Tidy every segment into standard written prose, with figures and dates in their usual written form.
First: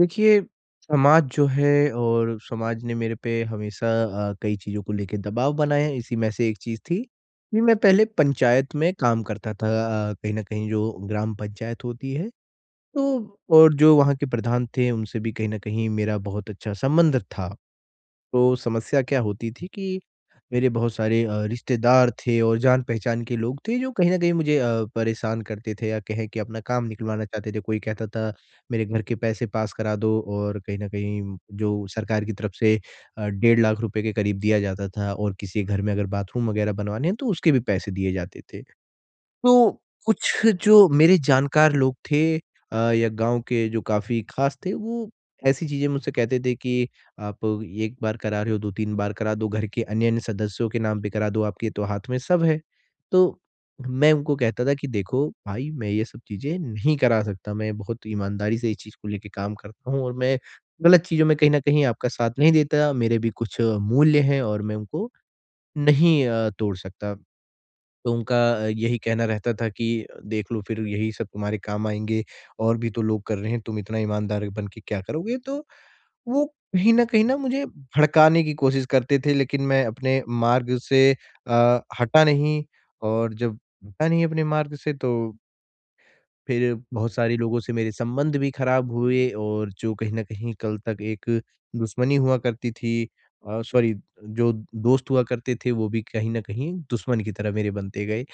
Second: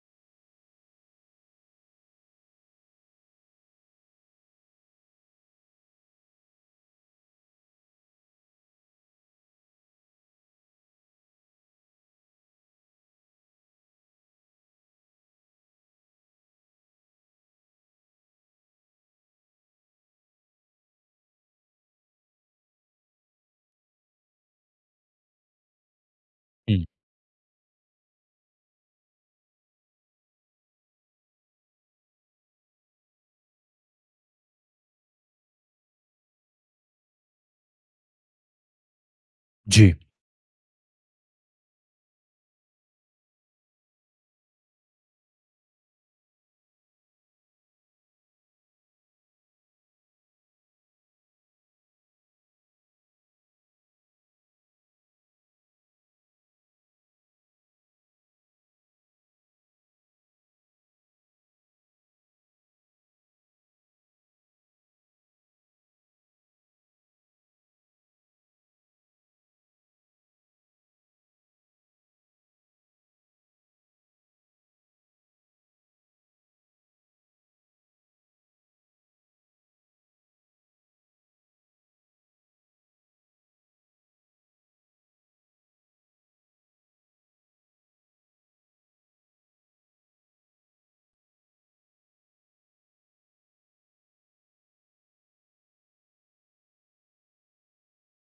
देखिए, समाज जो है और समाज ने मेरे पे हमेशा कई चीज़ों को लेके दबाव बनाया है। इसी में से एक चीज़ थी कि मैं पहले पंचायत में काम करता था। कहीं न कहीं जो ग्राम पंचायत होती है, तो और जो वहाँ के प्रधान थे, उनसे भी कहीं न कहीं मेरा बहुत अच्छा संबंध था। तो समस्या क्या होती थी कि मेरे बहुत सारे रिश्तेदार थे और जान-पहचान के लोग थे जो कहीं न कहीं मुझे परेशान करते थे या कहें कि अपना काम हुँ। निकलवाना चाहते थे। कोई कहता था, मेरे घर के पैसे पास करा दो। और कहीं न कहीं जो सरकार की तरफ से 1.5 लाख रुपए के करीब दिया जाता था, और किसी के घर में अगर बाथरूम वगैरह बनवाने हैं तो उसके भी पैसे दिए जाते थे। तो जी। कुछ जो मेरे जानकार लोग थे, या गाँव के जो काफ़ी ख़ास थे, वो ऐसी चीज़ें मुझसे कहते थे कि आप 1 बार करा रहे हो, 2-3 बार करा दो, घर के अन्य-अन्य सदस्यों के नाम पे करा दो, आपके तो हाथ में सब है। तो मैं उनको कहता था कि देखो भाई, मैं ये सब चीज़ें नहीं करा सकता, मैं बहुत ईमानदारी से इस चीज़ को लेके काम करता हूँ, और मैं गलत चीज़ों में कहीं न कहीं आपका साथ नहीं देता। मेरे भी कुछ मूल्य हैं और मैं उनको नहीं तोड़ सकता। तो उनका यही कहना रहता था कि देख लो, फिर यही सब तुम्हारे काम आएँगे, और भी तो लोग कर रहे हैं, तुम इतना ईमानदार बन के क्या करोगे? तो वो कहीं न मुझे भड़काने की कोशिश करते थे, लेकिन मैं अपने मार्ग से हटा नहीं, और जब हटा नहीं अपने मार्ग से, तो फिर बहुत सारे लोगों से मेरे संबंध भी खराब हुए, और जो कहीं न कहीं कल तक एक दुश्मनी हुआ करती थी, सॉरी, जो दोस्त हुआ करते थे, वो भी कहीं न कहीं दुश्मन की तरह मेरे बनते गए।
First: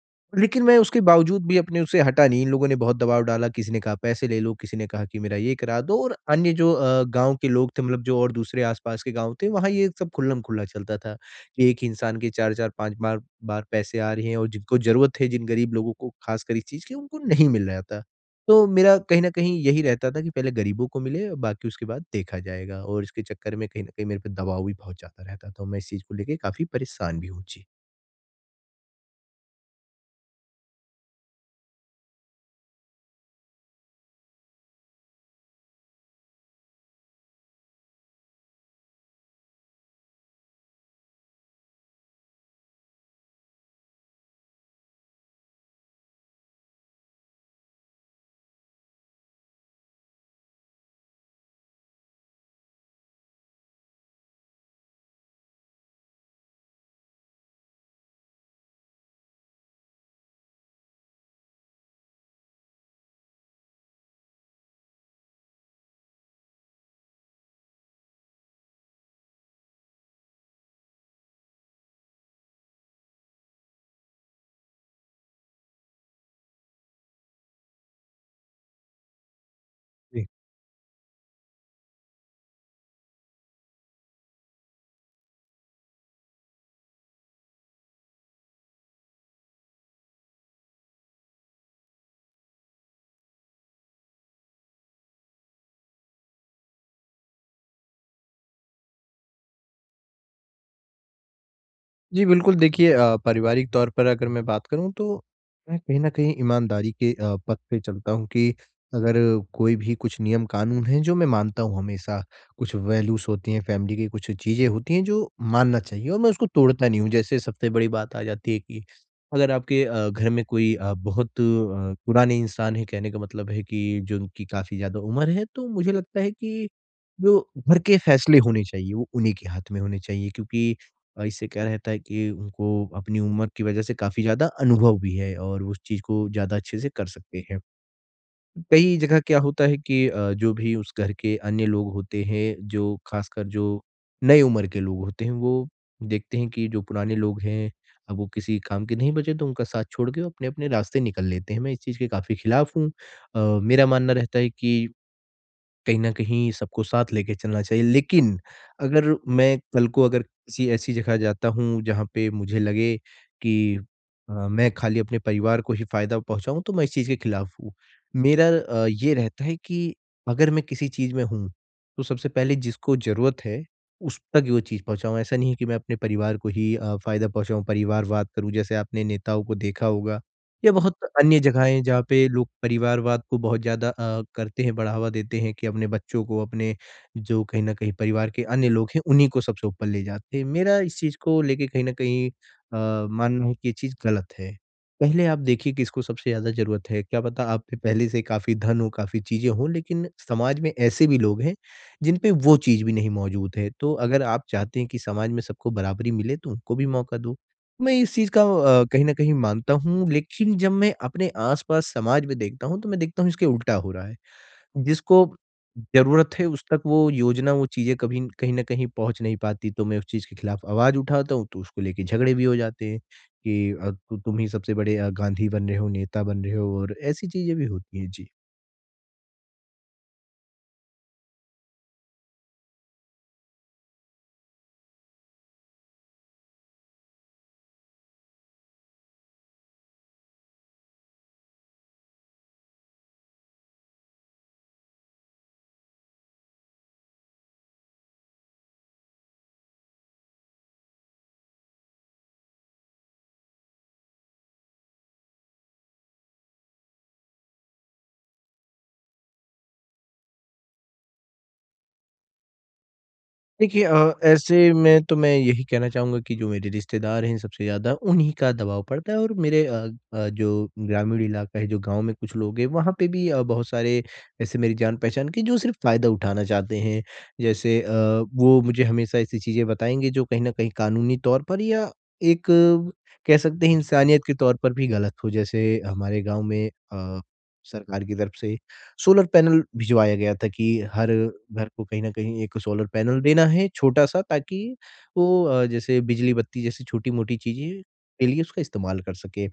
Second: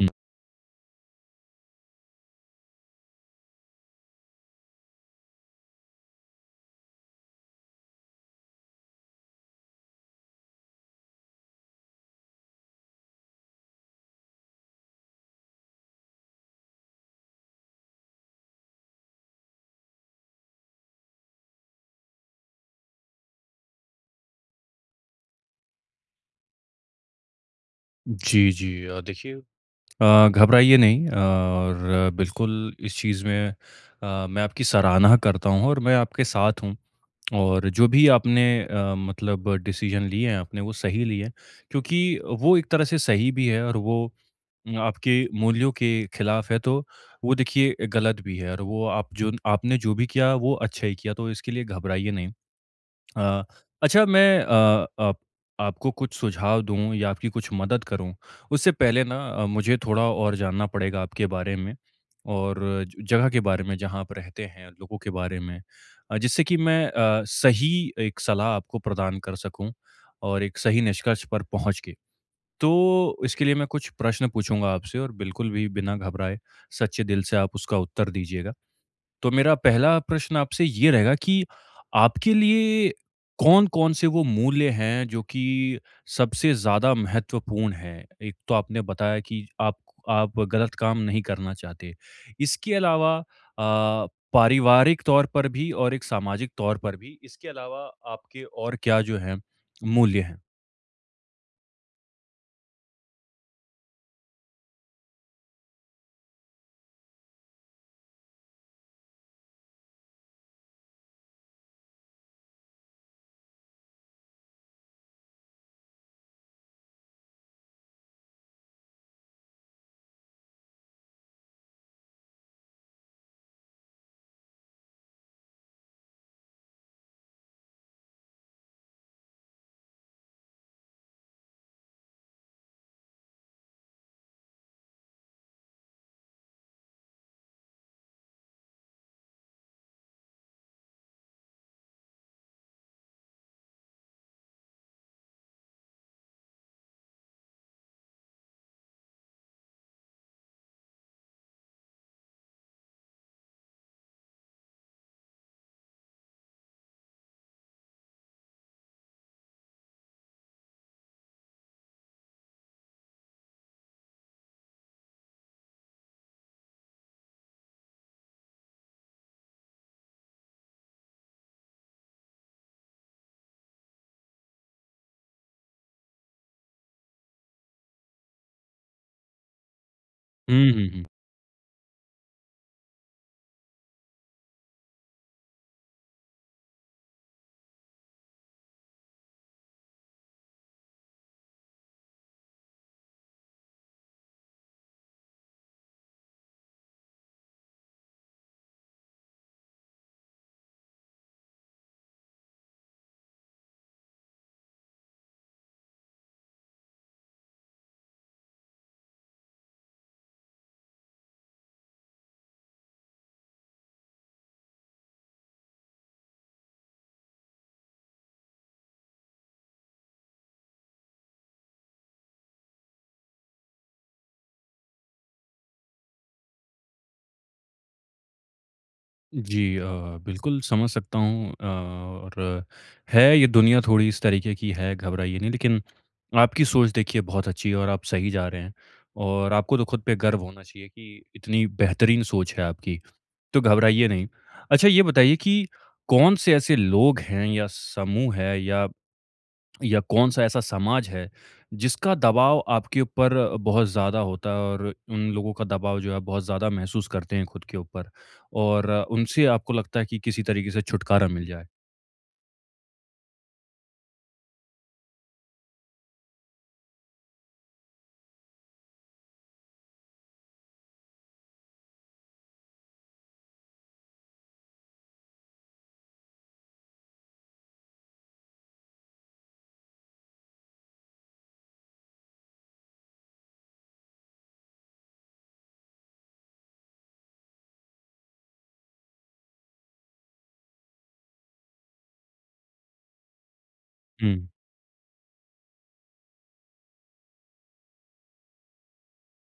हुँ। लेकिन मैं उसके बावजूद भी अपने उसे हटा नहीं। इन लोगों ने बहुत दबाव डाला, किसी ने कहा पैसे ले लो, किसी ने कहा कि मेरा ये करा दो, और अन्य जो गाँव के लोग थे, मतलब जो और दूसरे आस-पास के गाँव थे, वहाँ ये सब खुल्लम-खुल्ला चलता था कि एक ही इंसान के 4-4, 5 बार बार पैसे आ रहे हैं, और जिनको ज़रूरत है, जिन गरीब लोगों को खासकर इस चीज़ की, उनको नहीं मिल रहा था। तो मेरा कहीं न कहीं यही रहता था कि पहले गरीबों को मिले, बाकी उसके बाद देखा जाएगा। और इसके चक्कर में कहीं न कहीं मेरे पे दबाव भी बहुत ज़्यादा रहता था, और मैं इस चीज़ को लेके काफ़ी परेशान भी हूँ। जी। जी, जी। देखिए घबराइए नहीं और बिल्कुल इस चीज़ में मैं आपकी सराहना करता हूँ और मैं आपके साथ हूँ। और जो भी आपने मतलब डिसीज़न लिए हैं आपने वो सही लिए हैं, क्योंकि वो एक तरह से सही भी है और वो आपके मूल्यों के खिलाफ है, तो वो देखिए गलत भी है और वो आप जो आपने जो भी किया वो अच्छा ही किया, तो इसके लिए घबराइए नहीं। अ, अच्छा मैं अ, आप आपको कुछ सुझाव दूँ या आपकी कुछ मदद करूँ, उससे पहले ना मुझे थोड़ा और जानना पड़ेगा आपके बारे में और ज जगह के बारे में जहाँ आप रहते हैं, लोगों के बारे में। जिससे कि मैं सही एक सलाह आपको प्रदान कर सकूँ और एक सही निष्कर्ष पर पहुँच के। तो इसके लिए मैं कुछ प्रश्न पूछूँगा आपसे और बिल्कुल भी बिना घबराए सच्चे दिल से आप उसका उत्तर दीजिएगा। तो मेरा पहला प्रश्न आपसे ये रहेगा कि आपके लिए कौन-कौन से वो मूल्य हैं जो कि सबसे ज़्यादा महत्वपूर्ण हैं? एक तो आपने बताया कि आप गलत काम नहीं करना चाहते। इसके अलावा पारिवारिक तौर पर भी और एक सामाजिक तौर पर भी, इसके अलावा आपके और क्या जो हैं मूल्य हैं? जी, बिल्कुल देखिए, पारिवारिक तौर पर अगर मैं बात करूँ तो मैं कहीं न कहीं ईमानदारी के पथ पे चलता हूँ कि अगर कोई भी कुछ नियम कानून हैं जो मैं मानता हूँ हमेशा, कुछ वैल्यूज़ होती हैं, फ़ैमिली की कुछ चीज़ें होती हैं जो मानना चाहिए, और मैं उसको तोड़ता नहीं हूँ। जैसे सबसे बड़ी बात आ जाती है कि अगर आपके घर में कोई बहुत पुराने इंसान है, कहने का मतलब है कि जो उनकी काफ़ी ज़्यादा उम्र है, तो मुझे लगता है कि जो घर के फैसले होने चाहिए, वो उन्हीं के हाथ में होने चाहिए, क्योंकि इससे क्या रहता है कि उनको अपनी उम्र की वजह से काफ़ी ज़्यादा अनुभव भी है, और वो उस चीज़ को ज़्यादा अच्छे से कर सकते हैं। कई जगह क्या होता है कि जो भी उस घर के अन्य लोग होते हैं, जो खासकर जो नई उम्र के लोग होते हैं, वो देखते हैं कि जो पुराने लोग हैं, अब वो किसी काम के नहीं बचे, तो उनका साथ छोड़ के वो अपने-अपने रास्ते निकल लेते हैं। मैं इस चीज़ के काफ़ी खिलाफ़ हूँ। मेरा मानना रहता है कि कहीं न कहीं सबको साथ लेके चलना चाहिए। लेकिन अगर मैं कल को अगर किसी ऐसी जगह जाता हूँ जहाँ पे मुझे लगे कि मैं खाली अपने परिवार को ही फ़ायदा पहुँचाऊँ, तो मैं इस चीज़ के खिलाफ हूँ। मेरा ये रहता है कि अगर मैं किसी चीज़ में हूँ, तो सबसे पहले जिसको ज़रूरत है, उस तक वो चीज़ पहुँचाऊँ। ऐसा नहीं है कि मैं अपने परिवार को ही फ़ायदा पहुँचाऊँ, परिवारवाद करूँ, जैसे आपने नेताओं को देखा होगा। या हुँ, हुँ, बहुत हुँ। अन्य जगहें जहाँ पे लोग परिवारवाद को बहुत ज़्यादा करते हैं, बढ़ावा देते हैं कि अपने बच्चों को, अपने जो कहीं न कहीं परिवार के अन्य लोग हैं, उन्हीं को सबसे ऊपर ले जाते हैं। मेरा इस चीज़ को लेके कहीं न कहीं मानना है कि ये चीज़ गलत है। पहले आप देखिए किसको सबसे ज़्यादा ज़रूरत है, क्या पता आप पे पहले से काफ़ी धन हो, काफ़ी चीज़ें हों, लेकिन समाज में ऐसे भी लोग हैं, जिन पे वो चीज़ भी नहीं मौजूद है। तो अगर आप चाहते हैं कि समाज में सबको बराबरी मिले, तो उनको भी मौका दो। मैं इस चीज़ का कहीं न कहीं मानता हूँ, लेकिन जब मैं अपने आस-पास समाज में देखता हूँ, तो मैं देखता हूँ इसके उल्टा हो रहा है। जिसको ज़रूरत है उस तक वो योजना, वो चीज़ें कभी न- कहीं न कहीं पहुँच नहीं पाती, तो मैं उस चीज़ के खिलाफ आवाज़ उठाता हूँ, तो उसको लेके झगड़े भी हो जाते हैं कि तु तुम ही सबसे बड़े गांधी बन रहे हो, नेता बन रहे हो, और ऐसी चीज़ें भी होती हैं। जी। जी, बिल्कुल समझ सकता हूँ और है ये दुनिया थोड़ी इस तरीके की है, घबराइए नहीं। लेकिन आपकी सोच देखिए बहुत अच्छी है और आप सही जा रहे हैं और आपको तो खुद पे गर्व होना चाहिए कि इतनी बेहतरीन सोच है आपकी, तो घबराइए नहीं। अच्छा ये बताइए कि कौन से ऐसे लोग हैं या समूह है या कौन-सा ऐसा समाज है, जिसका दबाव आपके ऊपर बहुत ज़्यादा होता है और उन लोगों का दबाव जो है बहुत ज़्यादा महसूस करते हैं खुद के ऊपर और उनसे आपको लगता है कि किसी तरीके से छुटकारा मिल जाए? देखिए, ऐसे में तो मैं यही कहना चाहूँगा कि जो मेरे रिश्तेदार हैं सबसे ज़्यादा उन्हीं का दबाव पड़ता है, और मेरे जो ग्रामीण इलाका है, जो गाँव में कुछ लोग हैं, वहाँ पे भी बहुत सारे ऐसे मेरी जान पहचान के, जो सिर्फ़ फ़ायदा उठाना चाहते हैं। जैसे वो मुझे हमेशा ऐसी चीज़ें बताएँगे, जो कहीं न कहीं कानूनी तौर पर या एक कह सकते हैं इंसानियत के तौर पर भी गलत हो। जैसे हमारे गाँव में सरकार की तरफ से सोलर पैनल भिजवाया गया था कि हर घर को कहीं न कहीं एक सोलर पैनल देना है, छोटा-सा, हुँ। ताकि वो जैसे बिजली बत्ती जैसी छोटी-मोटी चीज़ें के लिए उसका इस्तेमाल कर सके।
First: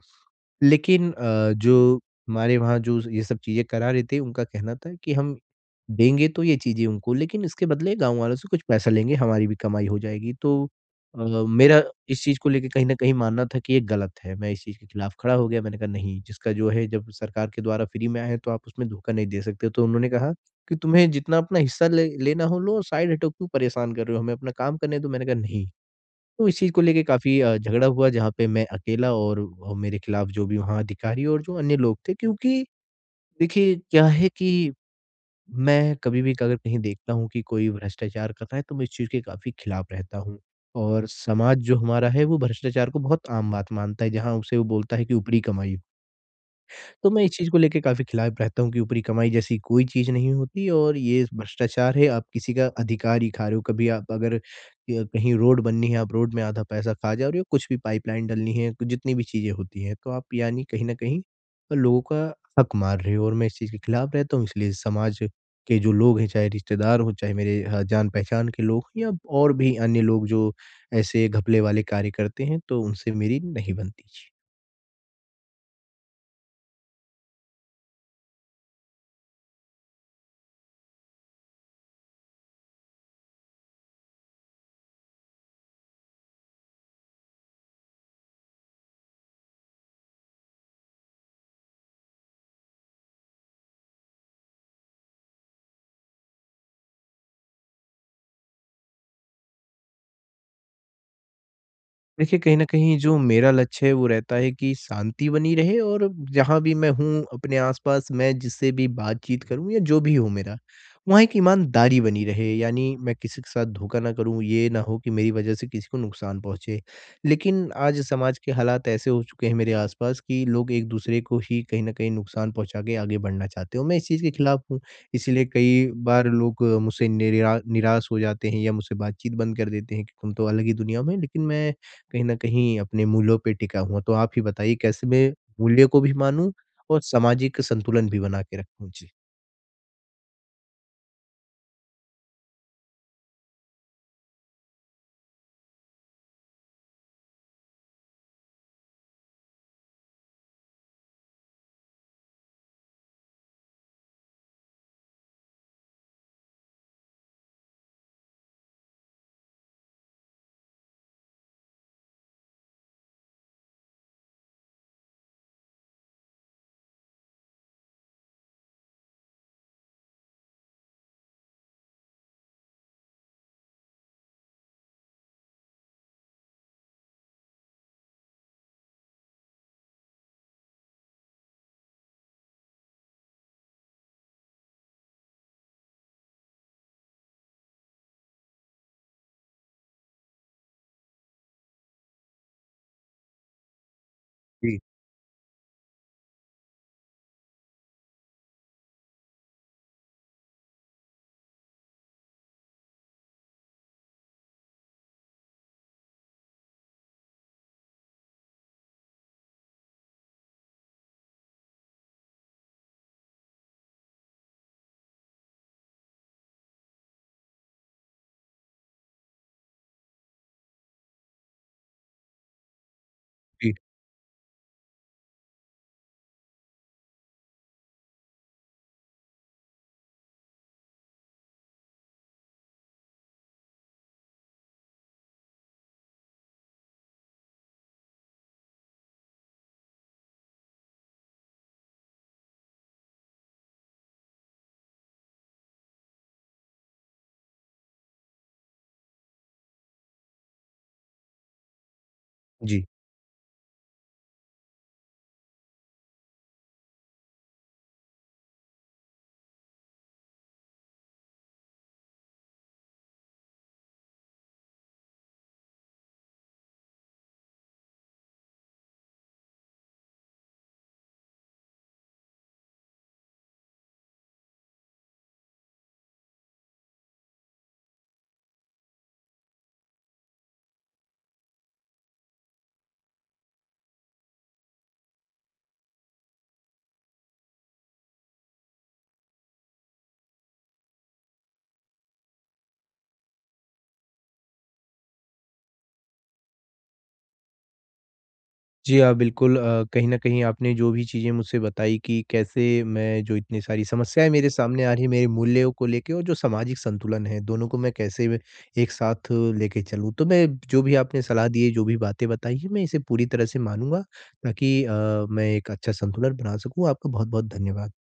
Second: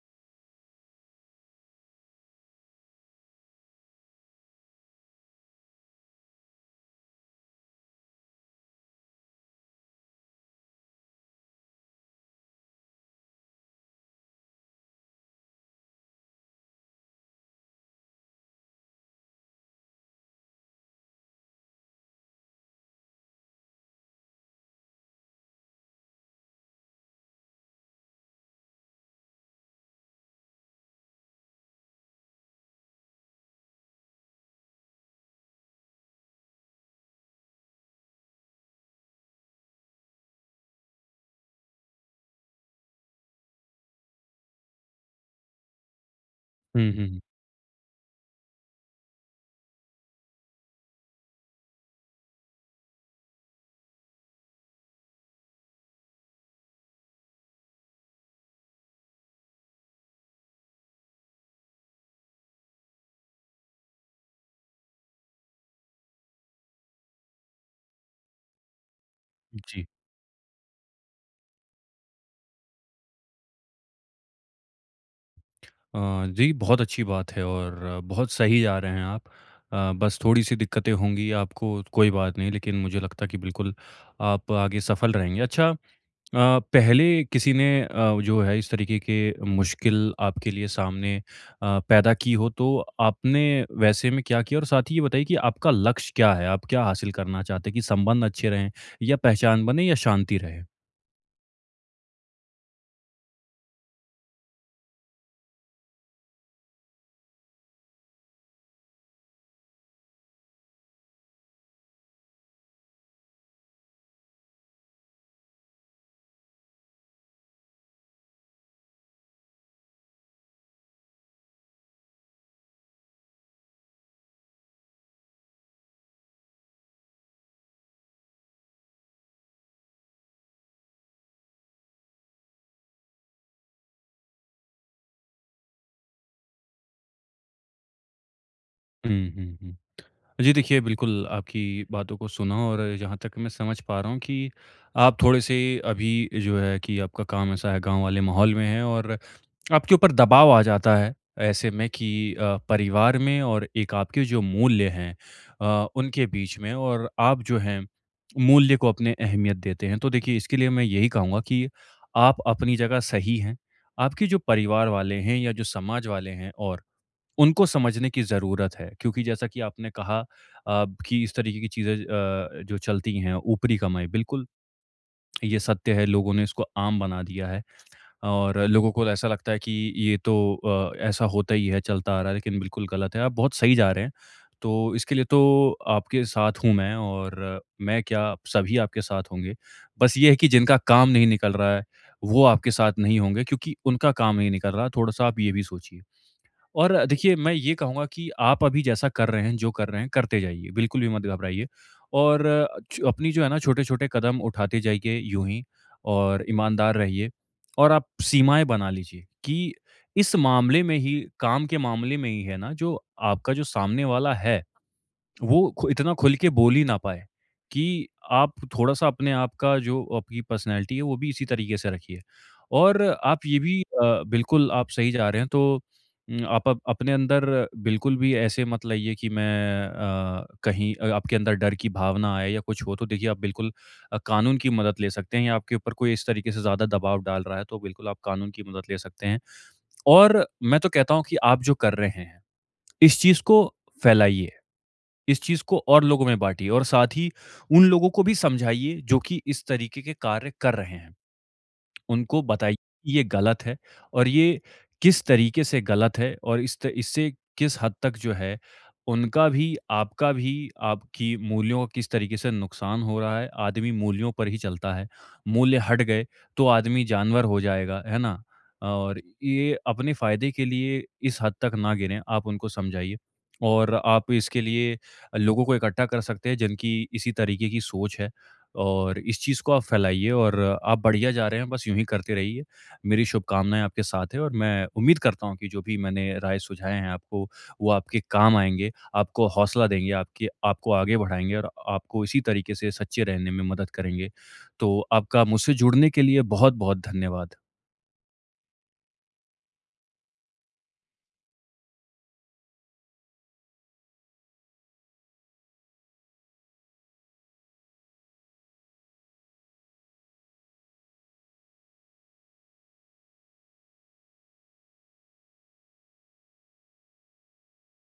लेकिन जो हमारे वहाँ जो ये सब चीज़ें करा रहे थे, उनका कहना था कि हम देंगे तो ये चीज़ें उनको, लेकिन इसके बदले गाँव वालों से कुछ पैसा लेंगे, हमारी भी कमाई हो जाएगी। तो मेरा इस चीज़ को लेके कहीं न कहीं मानना था कि ये गलत है। मैं इस चीज़ के खिलाफ खड़ा हो गया, मैंने कहा नहीं, जिसका जो है जब सरकार के द्वारा फ्री में आया है, तो आप उसमें धोखा नहीं दे सकते। तो उन्होंने कहा कि तुम्हें जितना अपना हिस्सा ले लेना हो लो, साइड हटो, क्यों परेशान कर रहे हो हमें, अपना काम करने दो। मैंने कहा नहीं, तो इस चीज़ को लेके काफ़ी झगड़ा हुआ, जहाँ पे मैं अकेला, और मेरे खिलाफ जो भी वहाँ अधिकारी और जो अन्य लोग थे, क्योंकि देखिए क्या है कि मैं कभी भी अगर कहीं देखता हूँ कि कोई भ्रष्टाचार कर रहा है, तो मैं इस चीज़ के काफ़ी खिलाफ रहता हूँ। और समाज जो हमारा है वो भ्रष्टाचार को बहुत आम बात मानता है, जहाँ उसे वो बोलता है कि ऊपरी कमाई। हुँ, हुँ, तो हुँ। मैं इस चीज़ को लेके काफ़ी खिलाफ रहता हूँ कि ऊपरी कमाई जैसी कोई चीज़ नहीं होती, और ये भ्रष्टाचार है, आप किसी का अधिकार ही खा रहे हो। कभी आप अगर क कहीं रोड बननी है, आप रोड में आधा पैसा खा जा रहे हो, कुछ भी पाइपलाइन डलनी है, जितनी भी चीज़ें होती हैं, तो आप यानी कहीं न कहीं लोगों का हक मार रहे हो, और मैं इस चीज़ के खिलाफ रहता हूँ। इसलिए समाज के जो लोग हैं, चाहे रिश्तेदार हों, चाहे मेरे जान-पहचान के लोग हों, या और भी जी। अन्य लोग जो ऐसे घपले वाले कार्य करते हैं, तो उनसे मेरी नहीं बनती। जी। अ, जी, बहुत अच्छी बात है और बहुत सही जा रहे हैं आप। बस थोड़ी-सी दिक्कतें होंगी आपको, कोई बात नहीं, लेकिन मुझे लगता है कि बिल्कुल आप आगे सफल रहेंगे। अच्छा पहले किसी ने जो है इस तरीके के मुश्किल आपके लिए सामने पैदा की हो तो आपने वैसे में क्या किया? और साथ ही ये बताइए कि आपका लक्ष्य क्या है? आप क्या हासिल करना चाहते हैं कि संबंध अच्छे रहें या पहचान बने या शांति रहे? देखिए, कहीं न कहीं जो मेरा लक्ष्य है वो रहता है कि शांति बनी रहे, और जहाँ भी मैं हूँ अपने आस-पास मैं जिससे भी बातचीत करूँ या जो भी हो मेरा, वहाँ एक ईमानदारी बनी रहे। यानी मैं किसी के साथ धोखा ना करूँ, ये ना हो कि मेरी वजह से किसी को नुकसान पहुँचे। लेकिन आज समाज के हालात ऐसे हो चुके हैं मेरे आस-पास कि लोग एक-दूसरे को ही कहीं न कहीं नुकसान पहुँचा के आगे बढ़ना चाहते हैं, और मैं इस चीज़ के खिलाफ हूँ। इसीलिए कई बार लोग मुझसे निराश हो जाते हैं या मुझसे बातचीत बंद कर देते हैं कि तुम तो अलग ही दुनिया में हो। लेकिन मैं कहीं न कहीं अपने मूल्यों पे टिका हुआ। तो आप ही बताइए, कैसे मैं मूल्य को भी मानूँ और सामाजिक संतुलन भी बना के रखूँ? जी। हुँ, हुँ, हुँ। जी देखिए, बिल्कुल आपकी बातों को सुना और जहाँ तक मैं समझ पा रहा हूँ कि आप थोड़े-से अभी जो है कि आपका काम ऐसा है गाँव वाले माहौल में है और आपके ऊपर दबाव आ जाता है ऐसे में कि परिवार में और एक आपके जो मूल्य हैं उनके बीच में और आप जो हैं मूल्य को अपने अहमियत देते हैं। तो देखिए इसके लिए मैं यही कहूँगा कि आप अपनी जगह सही हैं। आपके जो परिवार वाले हैं या जो समाज वाले हैं और उनको समझने की ज़रूरत है, क्योंकि जैसा कि आपने कहा कि इस तरीके की चीज़ें जो चलती हैं ऊपरी कमाई, बिल्कुल ये सत्य है, लोगों ने इसको आम बना दिया है। और लोगों को ऐसा लगता है कि ये तो ऐसा होता ही है, चलता आ रहा है, लेकिन बिल्कुल गलत है। आप बहुत सही जा रहे हैं। तो इसके लिए तो आपके साथ हूँ मैं, और मैं क्या, सभी आपके साथ होंगे। बस ये है कि जिनका काम नहीं निकल रहा है, वो आपके साथ नहीं होंगे, क्योंकि उनका काम नहीं निकल जी, रहा, थोड़ा-सा आप ये भी सोचिए। और देखिए मैं ये कहूँगा कि आप अभी जैसा कर रहे हैं, जो कर रहे हैं करते जाइए, बिल्कुल भी मत घबराइए और च अपनी जो है ना छोटे-छोटे कदम उठाते जाइए यूँ ही, और ईमानदार रहिए, और आप सीमाएँ बना लीजिए कि इस मामले में ही, काम के मामले में ही है ना, जो आपका जो सामने वाला है वो खु इतना खुल के बोल ही ना पाए कि आप थोड़ा-सा अपने आप का जो आपकी पर्सनैलिटी है, वो भी इसी तरीके से रखिए। और आप ये जी, भी बिल्कुल आप सही जा रहे हैं, तो आप अप अपने अंदर बिल्कुल भी ऐसे मत लाइए कि मैं कहीं आपके अंदर डर की भावना आए या कुछ हो, तो देखिए आप बिल्कुल कानून की मदद ले सकते हैं या आपके ऊपर कोई इस तरीके से ज़्यादा दबाव डाल रहा है, तो बिल्कुल आप कानून की मदद ले सकते हैं। और मैं तो कहता हूँ कि आप जो कर रहे हैं, इस चीज़ को फैलाइए। इस चीज़ को और लोगों में बाँटिए और साथ ही उन लोगों को भी समझाइए जो कि इस तरीके के कार्य कर रहे हैं। उनको बताइए जी। कि ये गलत है और ये किस तरीके से गलत है और इस त इससे किस हद तक जो है उनका भी, आपका भी, आपकी मूल्यों का किस तरीके से नुकसान हो रहा है। आदमी मूल्यों पर ही चलता है, मूल्य हट गए तो आदमी जानवर हो जाएगा, है ना? और ये अपने फ़ायदे के लिए इस हद तक ना गिरें, आप उनको समझाइए और आप इसके लिए लोगों को इकट्ठा कर सकते हैं जिनकी इसी तरीके की सोच है। और इस चीज़ को आप फैलाइए, और आप बढ़िया जा रहे हैं, बस यूँ ही करते रहिए। मेरी शुभकामनाएँ आपके साथ हैं और मैं उम्मीद करता हूँ कि जो भी मैंने राय सुझाए हैं आपको, वो आपके काम आएँगे, आपको हौसला देंगे, आपके आपको आगे बढ़ाएँगे और आपको इसी तरीके से सच्चे रहने में मदद करेंगे। तो आपका मुझसे जुड़ने के लिए बहुत-बहुत धन्यवाद। जी, हाँ, बिल्कुल कहीं न कहीं आपने जो भी चीज़ें मुझसे बताई कि कैसे मैं जो इतनी सारी समस्याएँ मेरे सामने आ रही है, मेरे मूल्यों को लेके और जो सामाजिक संतुलन है, दोनों को मैं कैसे एक साथ लेके चलूँ। तो मैं जो भी आपने सलाह दी है, जो भी बातें बताई हैं, मैं इसे पूरी तरह से मानूँगा, ताकि मैं एक अच्छा संतुलन बना सकूँ। आपका बहुत-बहुत धन्यवाद।